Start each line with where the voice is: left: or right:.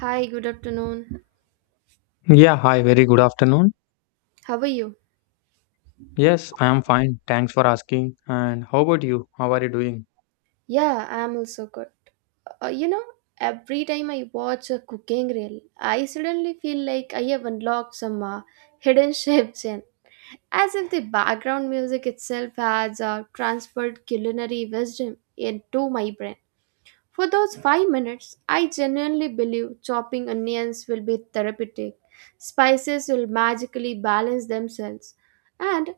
right: Hi, good afternoon.
left: Yeah, hi, very good afternoon.
right: How are you?
left: Yes, I am fine. Thanks for asking. And how about you? How are you doing?
right: Yeah, I'm also good. Uh, you know, every time I watch a cooking reel, I suddenly feel like I have unlocked some hidden chefs in, as if the background music itself has transferred culinary wisdom into my brain. For those 5 minutes, I genuinely believe chopping onions will be therapeutic. Spices will magically balance themselves, and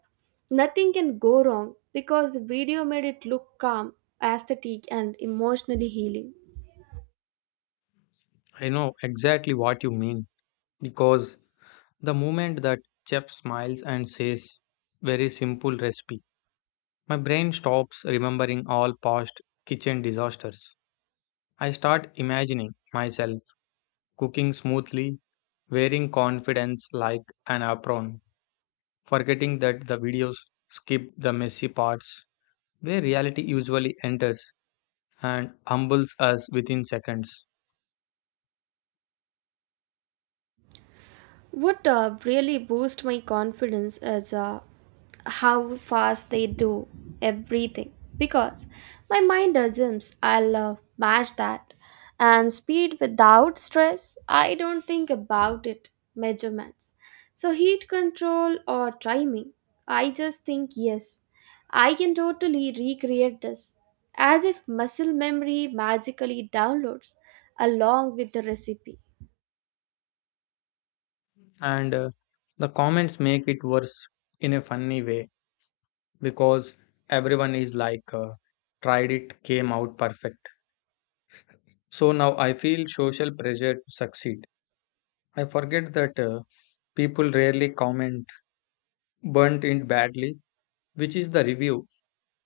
right: nothing can go wrong because the video made it look calm, aesthetic, and emotionally healing.
left: I know exactly what you mean because the moment that chef smiles and says, very simple recipe, my brain stops remembering all past kitchen disasters. I start imagining myself cooking smoothly, wearing confidence like an apron, forgetting that the videos skip the messy parts where reality usually enters and humbles us within seconds.
right: What really boost my confidence is how fast they do everything because my mind assumes I'll match that. And speed without stress, I don't think about it. Measurements. So, heat control or timing, I just think yes, I can totally recreate this. As if muscle memory magically downloads along with the recipe.
left: And the comments make it worse in a funny way because everyone is like, tried it, came out perfect. So now I feel social pressure to succeed. I forget that people rarely comment burnt in badly, which is the review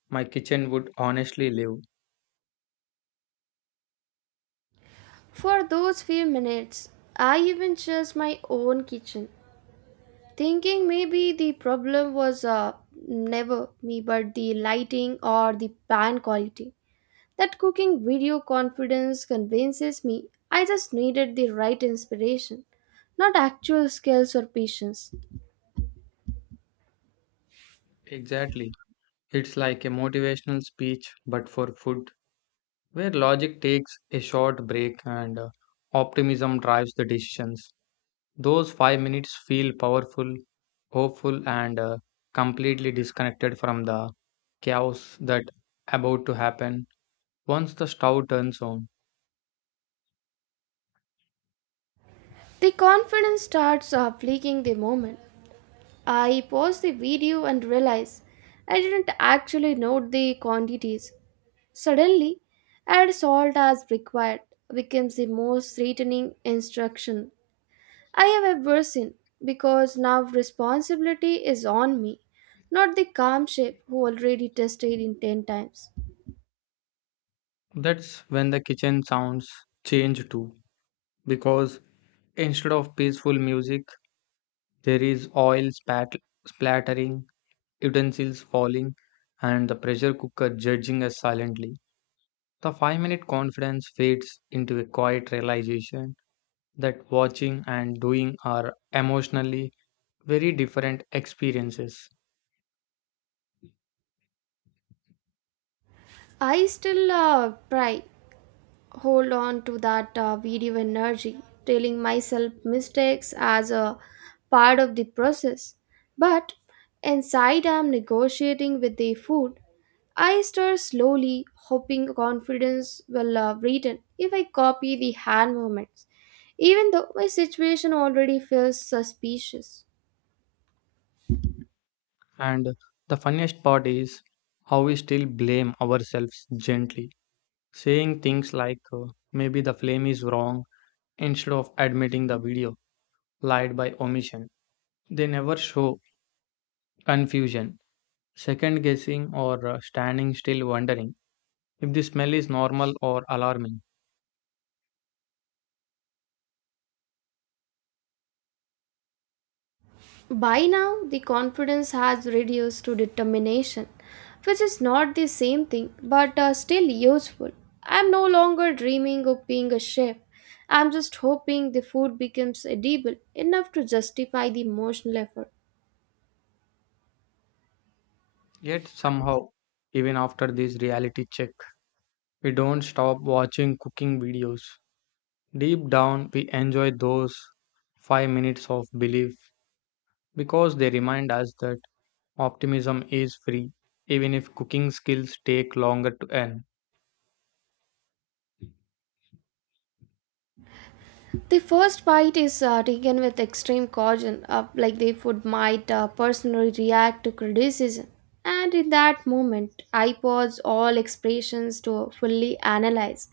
left: my kitchen would honestly leave.
right: For those few minutes, I even searched my own kitchen, thinking maybe the problem was never me but the lighting or the pan quality. That cooking video confidence convinces me I just needed the right inspiration, not actual skills or patience.
left: Exactly. It's like a motivational speech, but for food, where logic takes a short break and optimism drives the decisions. Those 5 minutes feel powerful, hopeful, and completely disconnected from the chaos that about to happen once the stove turns on.
right: The confidence starts leaking the moment. I paused the video and realized I didn't actually note the quantities. Suddenly, add salt as required becomes the most threatening instruction I have ever seen because now responsibility is on me, not the calm chef who already tested in 10 times.
left: That's when the kitchen sounds change too, because instead of peaceful music, there is splattering, utensils falling, and the pressure cooker judging us silently. The 5 minute confidence fades into a quiet realization that watching and doing are emotionally very different experiences.
right: I still try hold on to that video energy, telling myself mistakes as a part of the process. But inside, I am negotiating with the food I stir slowly, hoping confidence will return if I copy the hand movements, even though my situation already feels suspicious.
left: And the funniest part is how we still blame ourselves gently, saying things like maybe the flame is wrong instead of admitting the video lied by omission. They never show confusion, second guessing, or standing still wondering if the smell is normal or alarming.
right: By now, the confidence has reduced to determination, which is not the same thing but still useful. I'm no longer dreaming of being a chef. I'm just hoping the food becomes edible enough to justify the emotional effort.
left: Yet somehow, even after this reality check, we don't stop watching cooking videos. Deep down, we enjoy those 5 minutes of belief because they remind us that optimism is free, even if cooking skills take longer to earn.
right: The first bite is taken with extreme caution, like the food might personally react to criticism. And in that moment, I pause all expressions to fully analyze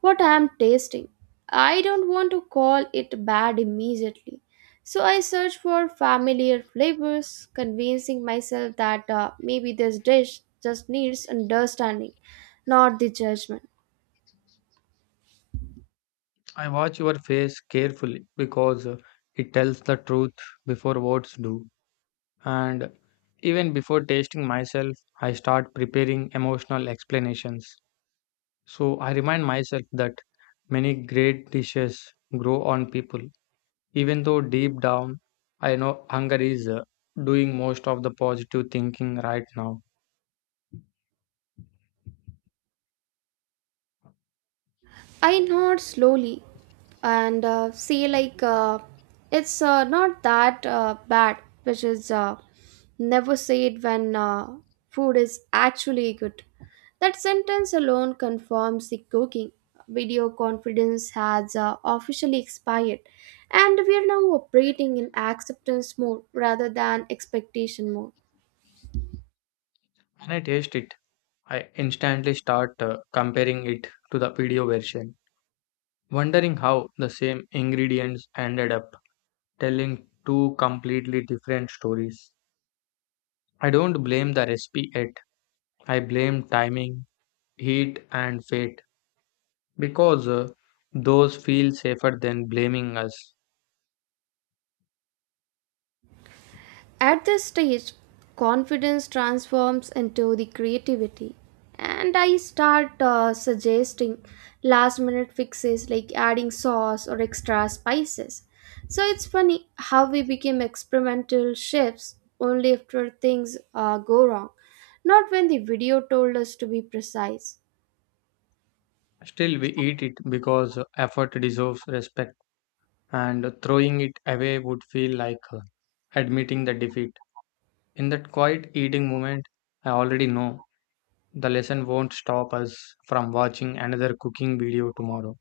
right: what I am tasting. I don't want to call it bad immediately. So I search for familiar flavors, convincing myself that maybe this dish just needs understanding, not the judgment.
left: I watch your face carefully because it tells the truth before words do. And even before tasting myself, I start preparing emotional explanations. So I remind myself that many great dishes grow on people, even though deep down I know hunger is doing most of the positive thinking right now.
right: I nod slowly and it's not that bad, which is never say it when food is actually good. That sentence alone confirms the cooking. Video confidence has officially expired, and we are now operating in acceptance mode rather than expectation mode.
left: When I taste it, I instantly start comparing it to the video version, wondering how the same ingredients ended up telling two completely different stories. I don't blame the recipe yet, I blame timing, heat, and fate, because those feel safer than blaming us.
right: At this stage, confidence transforms into the creativity, and I start suggesting last minute fixes like adding sauce or extra spices. So it's funny how we became experimental chefs only after things go wrong, not when the video told us to be precise.
left: Still, we eat it because effort deserves respect, and throwing it away would feel like admitting the defeat. In that quiet eating moment, I already know the lesson won't stop us from watching another cooking video tomorrow.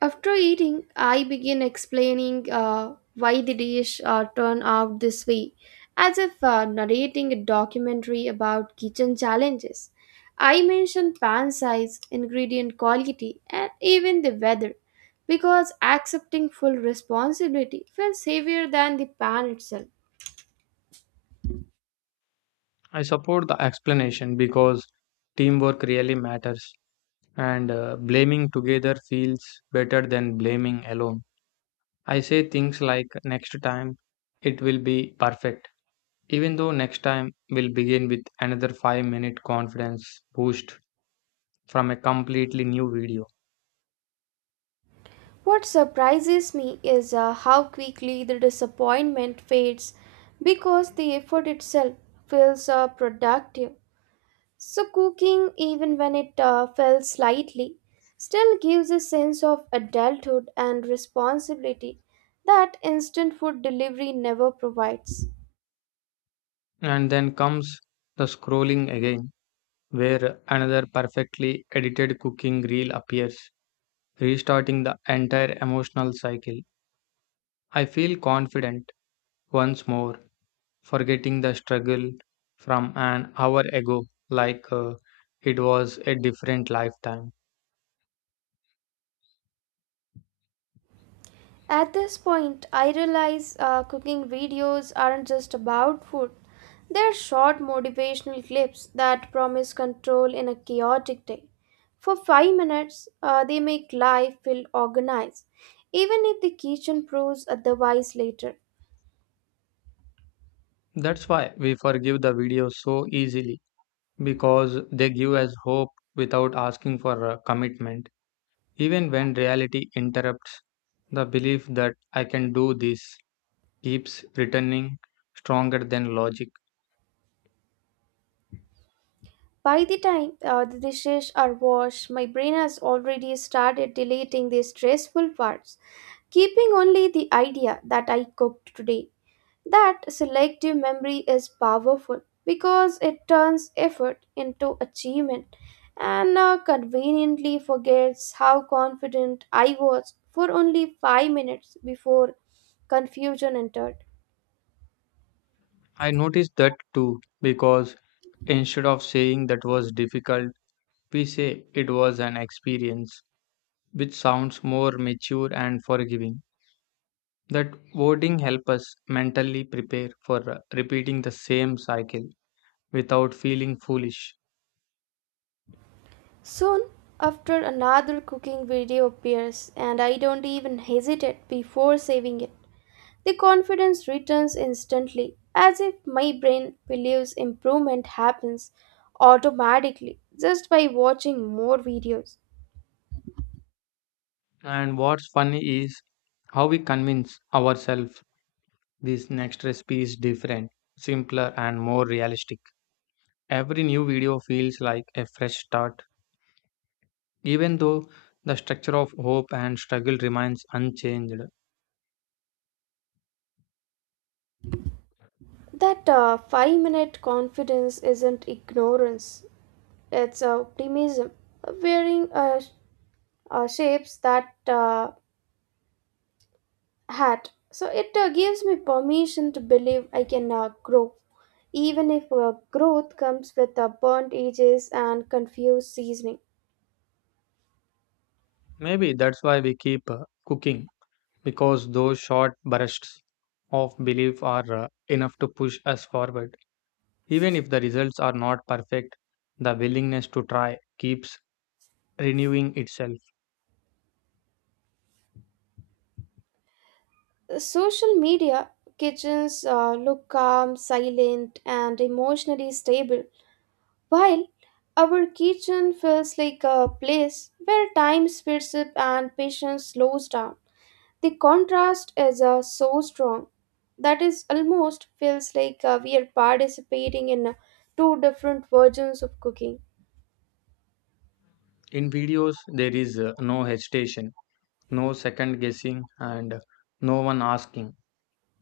right: After eating, I begin explaining why the dish turned out this way, as if narrating a documentary about kitchen challenges. I mention pan size, ingredient quality, and even the weather, because accepting full responsibility feels heavier than the pan itself.
left: I support the explanation because teamwork really matters, and blaming together feels better than blaming alone. I say things like next time it will be perfect, even though next time will begin with another 5-minute confidence boost from a completely new video.
right: What surprises me is how quickly the disappointment fades because the effort itself feels productive. So, cooking, even when it fell slightly, still gives a sense of adulthood and responsibility that instant food delivery never provides.
left: And then comes the scrolling again, where another perfectly edited cooking reel appears, restarting the entire emotional cycle. I feel confident once more, forgetting the struggle from an hour ago, like it was a different lifetime.
right: At this point, I realize cooking videos aren't just about food, they're short motivational clips that promise control in a chaotic day. For 5 minutes, they make life feel organized, even if the kitchen proves otherwise later.
left: That's why we forgive the videos so easily because they give us hope without asking for a commitment. Even when reality interrupts, the belief that I can do this keeps returning stronger than logic.
right: By the time the dishes are washed, my brain has already started deleting the stressful parts, keeping only the idea that I cooked today. That selective memory is powerful because it turns effort into achievement and conveniently forgets how confident I was for only 5 minutes before confusion entered.
left: I noticed that too because instead of saying that was difficult, we say it was an experience, which sounds more mature and forgiving. That wording helps us mentally prepare for repeating the same cycle without feeling foolish.
right: Soon after, another cooking video appears, and I don't even hesitate before saving it. The confidence returns instantly, as if my brain believes improvement happens automatically just by watching more videos.
left: And what's funny is how we convince ourselves this next recipe is different, simpler, and more realistic. Every new video feels like a fresh start, even though the structure of hope and struggle remains unchanged.
right: That 5 minute confidence isn't ignorance, it's optimism, wearing shapes that hat. So it gives me permission to believe I can grow, even if growth comes with burnt edges and confused seasoning.
left: Maybe that's why we keep cooking, because those short bursts of belief are enough to push us forward. Even if the results are not perfect, the willingness to try keeps renewing itself.
right: Social media kitchens look calm, silent, and emotionally stable, while our kitchen feels like a place where time speeds up and patience slows down. The contrast is so strong that is almost feels like we are participating in two different versions of cooking.
left: In videos, there is no hesitation, no second guessing, and no one asking,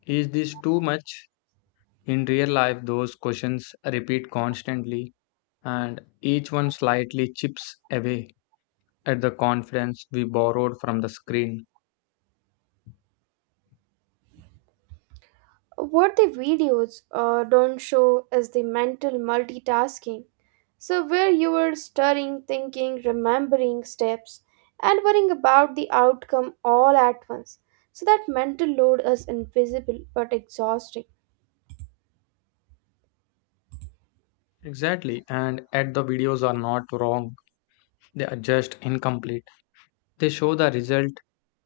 left: is this too much? In real life, those questions repeat constantly, and each one slightly chips away at the confidence we borrowed from the screen.
right: What the videos don't show is the mental multitasking. So, where you are stirring, thinking, remembering steps, and worrying about the outcome all at once. So, that mental load is invisible but exhausting.
left: Exactly, and at the videos are not wrong, they are just incomplete. They show the result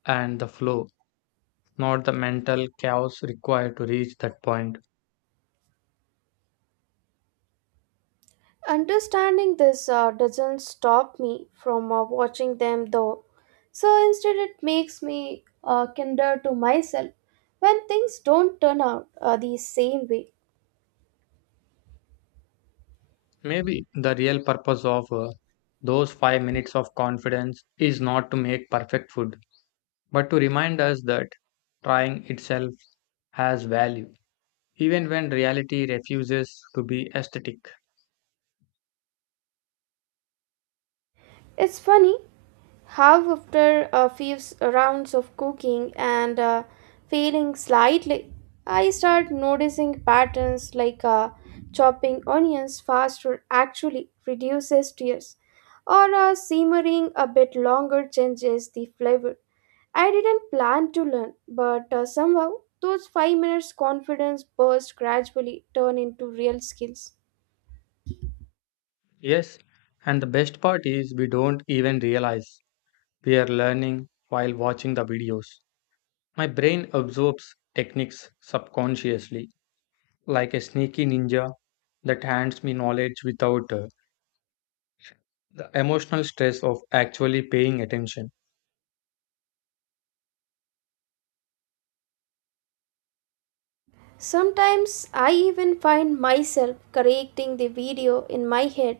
left: and the flow, not the mental chaos required to reach that point.
right: Understanding this doesn't stop me from watching them though. So instead, it makes me kinder to myself when things don't turn out the same way.
left: Maybe the real purpose of those 5 minutes of confidence is not to make perfect food, but to remind us that trying itself has value, even when reality refuses to be aesthetic.
right: It's funny how, after a rounds of cooking and failing slightly, I start noticing patterns like chopping onions faster actually reduces tears, or simmering a bit longer changes the flavor I didn't plan to learn, but somehow those 5 minutes confidence burst gradually turn into real skills.
left: Yes, and the best part is we don't even realize we are learning while watching the videos. My brain absorbs techniques subconsciously, like a sneaky ninja that hands me knowledge without the emotional stress of actually paying attention.
right: Sometimes I even find myself correcting the video in my head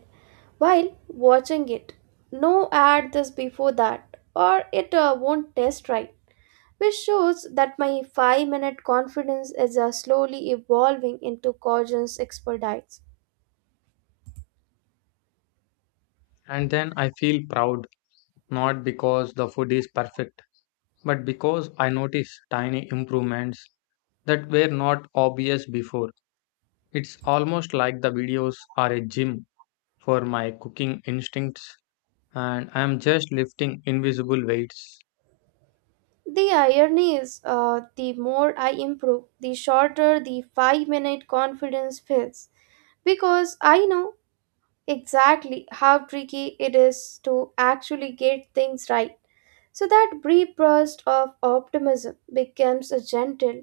right: while watching it. No add this before that or it won't test right, which shows that my 5-minute confidence is slowly evolving into Cajun's expertise.
left: And then I feel proud, not because the food is perfect, but because I notice tiny improvements that were not obvious before. It's almost like the videos are a gym for my cooking instincts, and I am just lifting invisible weights.
right: The irony is, the more I improve, the shorter the 5 minute confidence feels because I know exactly how tricky it is to actually get things right. So that brief burst of optimism becomes a gentle,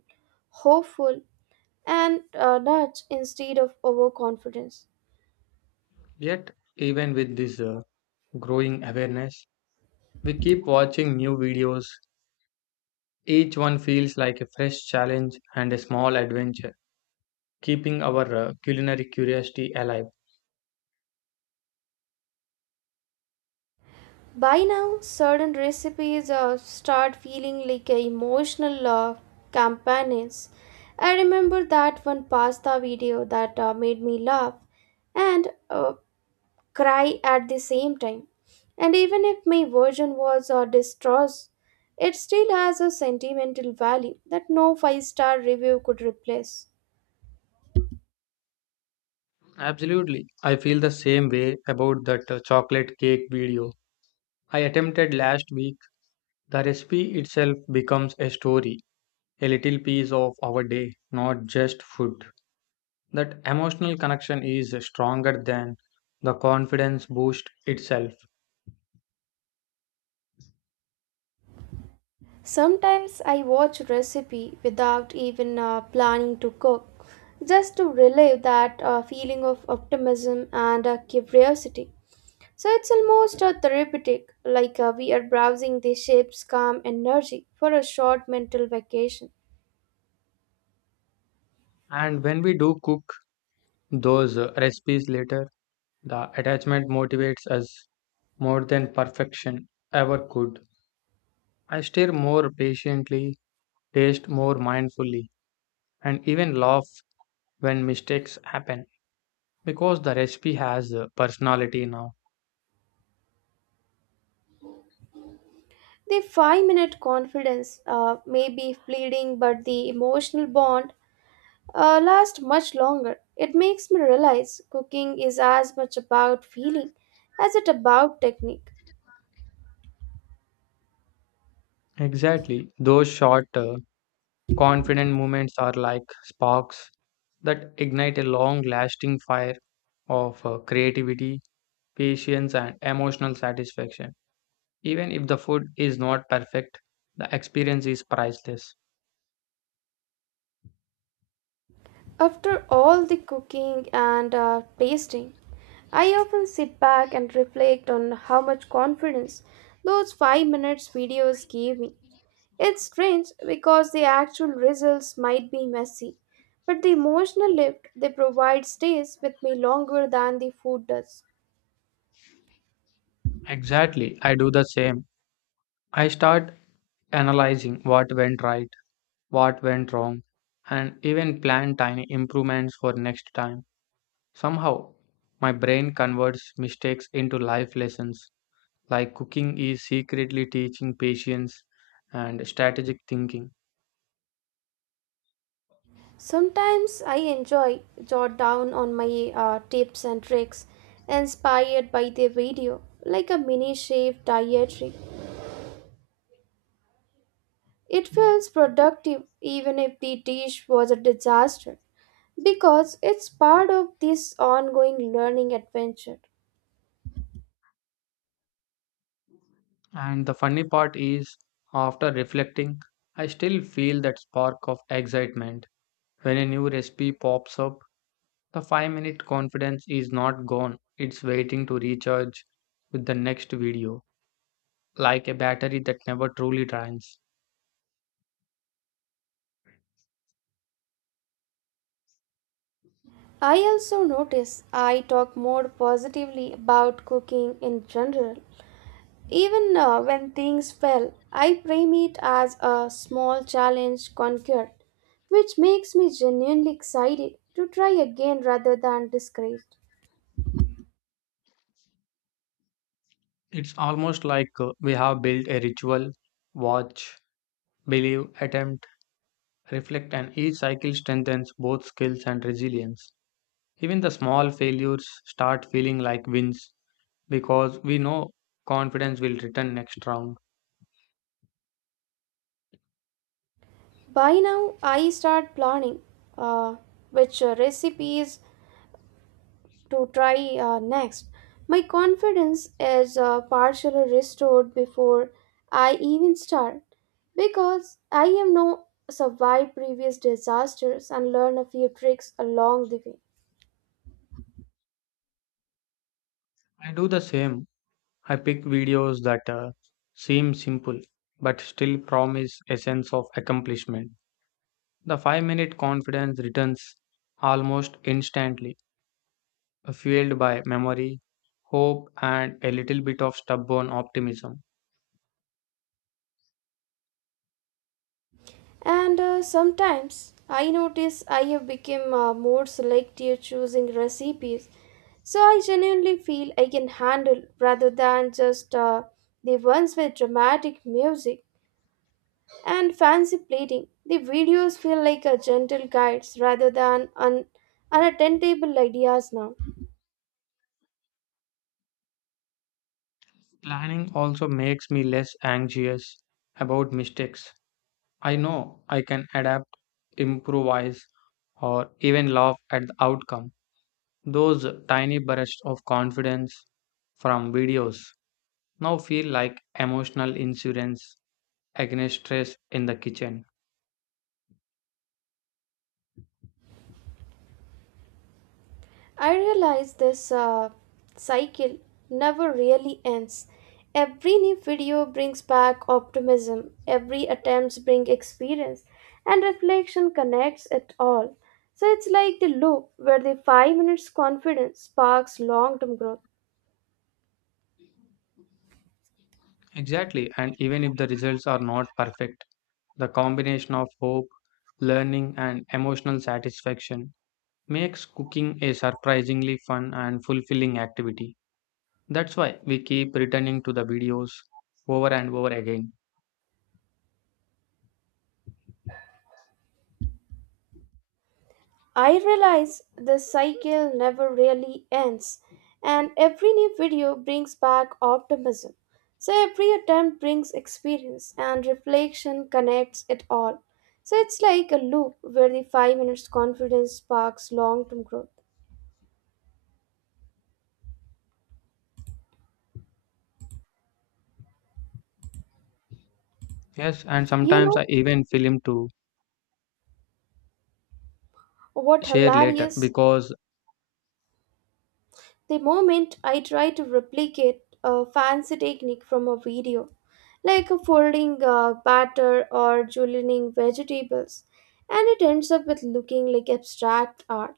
right: hopeful, and nudge instead of overconfidence.
left: Yet, even with this growing awareness, we keep watching new videos. Each one feels like a fresh challenge and a small adventure, keeping our culinary curiosity alive.
right: By now, certain recipes start feeling like a emotional campaigns. I remember that one pasta video that made me laugh and cry at the same time. And even if my version was distraught, it still has a sentimental value that no five-star review could replace.
left: Absolutely. I feel the same way about that chocolate cake video I attempted last week. The recipe itself becomes a story, a little piece of our day, not just food. That emotional connection is stronger than the confidence boost itself.
right: Sometimes I watch recipe without even planning to cook, just to relive that feeling of optimism and curiosity. So it's almost therapeutic, like we are browsing the ship's calm energy for a short mental vacation.
left: And when we do cook those recipes later, the attachment motivates us more than perfection ever could. I stare more patiently, taste more mindfully, and even laugh when mistakes happen because the recipe has personality now.
right: The 5 minute confidence may be fleeting, but the emotional bond lasts much longer. It makes me realize cooking is as much about feeling as it about technique.
left: Exactly, those short, confident moments are like sparks that ignite a long lasting fire of creativity, patience, and emotional satisfaction. Even if the food is not perfect, the experience is priceless.
right: After all the cooking and tasting, I often sit back and reflect on how much confidence those 5 minutes videos gave me. It's strange because the actual results might be messy, but the emotional lift they provide stays with me longer than the food does.
left: Exactly, I do the same. I start analyzing what went right, what went wrong, and even plan tiny improvements for next time. Somehow, my brain converts mistakes into life lessons, like cooking is secretly teaching patience and strategic thinking.
right: Sometimes I enjoy jot down on my tips and tricks inspired by the video, like a mini chef dietary. It feels productive even if the dish was a disaster because it's part of this ongoing learning adventure.
left: And the funny part is, after reflecting, I still feel that spark of excitement when a new recipe pops up. The 5 minute confidence is not gone, it's waiting to recharge with the next video, like a battery that never truly drains.
right: I also notice I talk more positively about cooking in general. Even when things fail, I frame it as a small challenge conquered, which makes me genuinely excited to try again rather than discouraged.
left: It's almost like we have built a ritual: watch, believe, attempt, reflect, and each cycle strengthens both skills and resilience. Even the small failures start feeling like wins because we know confidence will return next round.
right: By now, I start planning uh, which recipes to try next. My confidence is partially restored before I even start because I have now survived previous disasters and learned a few tricks along the way.
left: I do the same. I pick videos that seem simple but still promise a sense of accomplishment. The 5-minute confidence returns almost instantly, fueled by memory, hope, and a little bit of stubborn optimism.
right: And sometimes I notice I have become more selective choosing recipes, so I genuinely feel I can handle rather than just the ones with dramatic music and fancy plating. The videos feel like a gentle guides rather than unattainable ideas now.
left: Planning also makes me less anxious about mistakes. I know I can adapt, improvise, or even laugh at the outcome. Those tiny bursts of confidence from videos now feel like emotional insurance against stress in the kitchen.
right: I realize this cycle never really ends. Every new video brings back optimism, every attempts bring experience, and reflection connects it all. So it's like the loop where the 5 minutes confidence sparks long term growth.
left: Exactly, and even if the results are not perfect, the combination of hope, learning, and emotional satisfaction makes cooking a surprisingly fun and fulfilling activity. That's why we keep returning to the videos over and over again.
right: I realize the cycle never really ends, and every new video brings back optimism. So every attempt brings experience, and reflection connects it all. So it's like a loop where the 5 minutes confidence sparks long term growth.
left: Yes, and
right: You
left: sometimes
right: know
left: I even film to
right: what
left: share later
right: hilarious?
left: because,
right: The moment I try to replicate a fancy technique from a video, like a folding batter or julienning vegetables, and it ends up with looking like abstract art.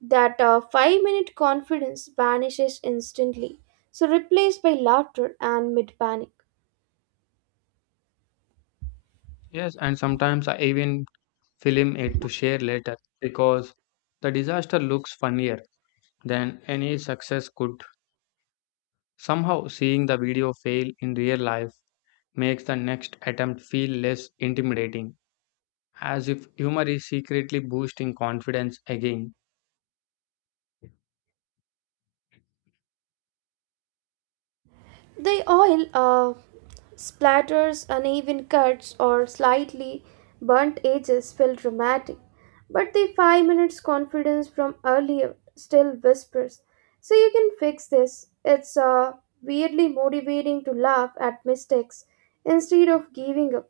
right: That 5 minute confidence vanishes instantly, so replaced by laughter and mid panic.
left: yes, and sometimes I even film it to share later because the disaster looks funnier than any success could. Somehow, seeing the video fail in real life makes the next attempt feel less intimidating, as if humor is secretly boosting confidence again.
right: The oil splatters, uneven cuts, or slightly burnt edges feel dramatic, but the 5 minutes confidence from earlier still whispers. So you can fix this. It's weirdly motivating to laugh at mistakes instead of giving up.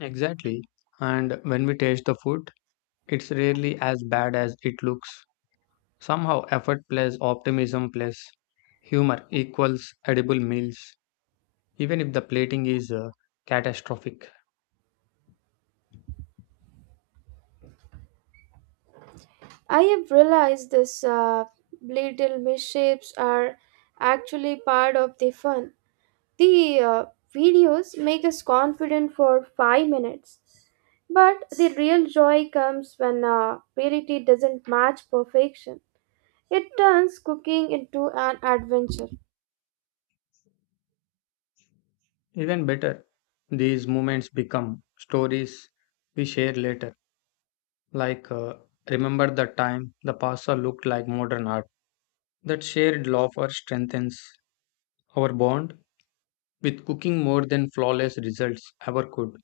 left: Exactly. And when we taste the food, it's rarely as bad as it looks. Somehow, effort plus optimism plus humor equals edible meals, even if the plating is catastrophic.
right: I have realized this little misshapes are actually part of the fun. The videos make us confident for 5 minutes. But the real joy comes when reality doesn't match perfection. It turns cooking into an adventure.
left: Even better, these moments become stories we share later, like remember the time the pasta looked like modern art. That shared laughter strengthens our bond with cooking more than flawless results ever could.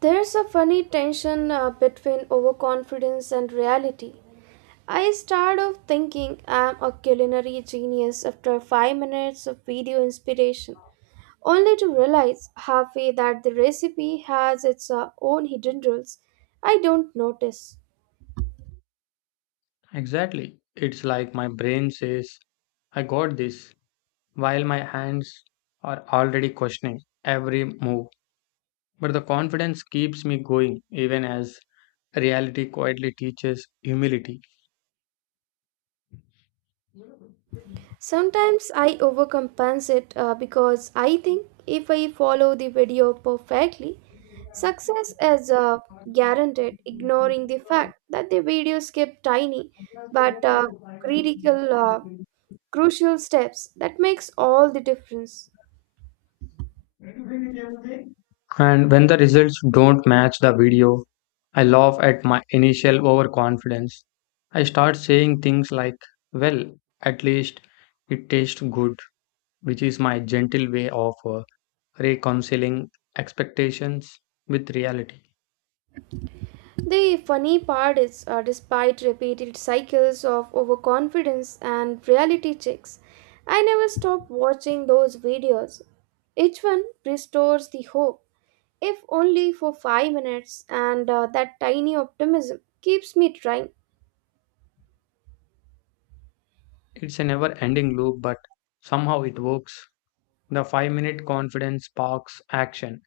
right: There's a funny tension between overconfidence and reality. I start off thinking I'm a culinary genius after 5 minutes of video inspiration, only to realize halfway that the recipe has its own hidden rules I don't notice.
left: Exactly. It's like my brain says, I got this, while my hands are already questioning every move. But the confidence keeps me going even as reality quietly teaches humility.
right: Sometimes I overcompensate because I think if I follow the video perfectly, success is guaranteed, ignoring the fact that the video skipped tiny but critical, uh, crucial steps that makes all the difference.
left: And when the results don't match the video, I laugh at my initial overconfidence. I start saying things like, well, at least it tastes good, which is my gentle way of reconciling expectations with reality.
right: The funny part is, despite repeated cycles of overconfidence and reality checks, I never stop watching those videos. Each one restores the hope if only for 5 minutes, and that tiny optimism keeps me trying.
left: It's a never ending loop, but somehow it works. The 5-minute confidence sparks action.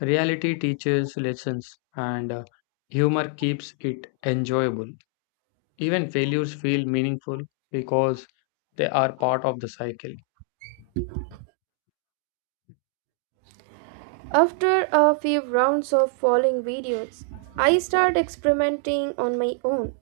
left: Reality teaches lessons, and humor keeps it enjoyable. Even failures feel meaningful because they are part of the cycle.
right: After a few rounds of following videos, I start experimenting on my own.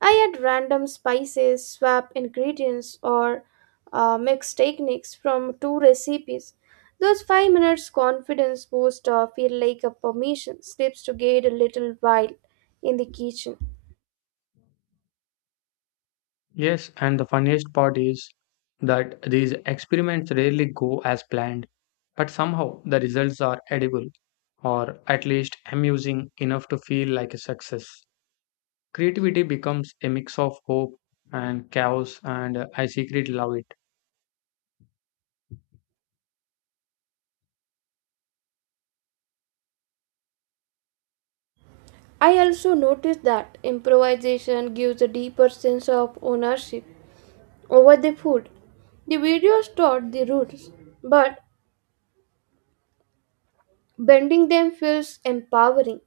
right: I add random spices, swap ingredients, or mix techniques from two recipes. Those 5 minutes confidence boost feel like a permission slips to get a little wild in the kitchen.
left: Yes, and the funniest part is that these experiments rarely go as planned, but somehow the results are edible or at least amusing enough to feel like a success. Creativity becomes a mix of hope and chaos, and I secretly love it.
right: I also noticed that improvisation gives a deeper sense of ownership over the food. The videos taught the roots, but bending them feels empowering.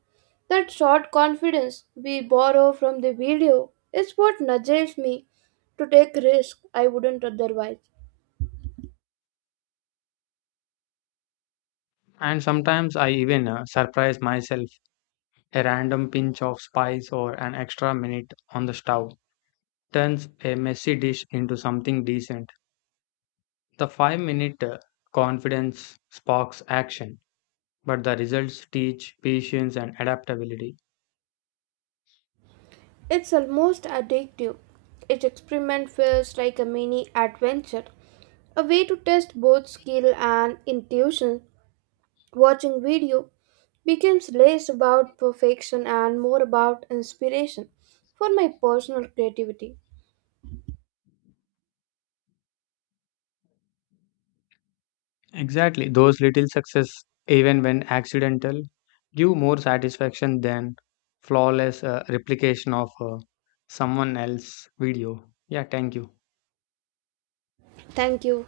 right: That short confidence we borrow from the video is what nudges me to take risks I wouldn't otherwise.
left: And sometimes I even surprise myself. A random pinch of spice or an extra minute on the stove turns a messy dish into something decent. The 5 minute confidence sparks action, but the results teach patience and adaptability.
right: It's almost addictive. Each experiment feels like a mini adventure, a way to test both skill and intuition. Watching video becomes less about perfection and more about inspiration for my personal creativity.
left: Exactly, those little success, even when accidental, give more satisfaction than flawless replication of someone else's video. Yeah, thank you.
right: Thank you.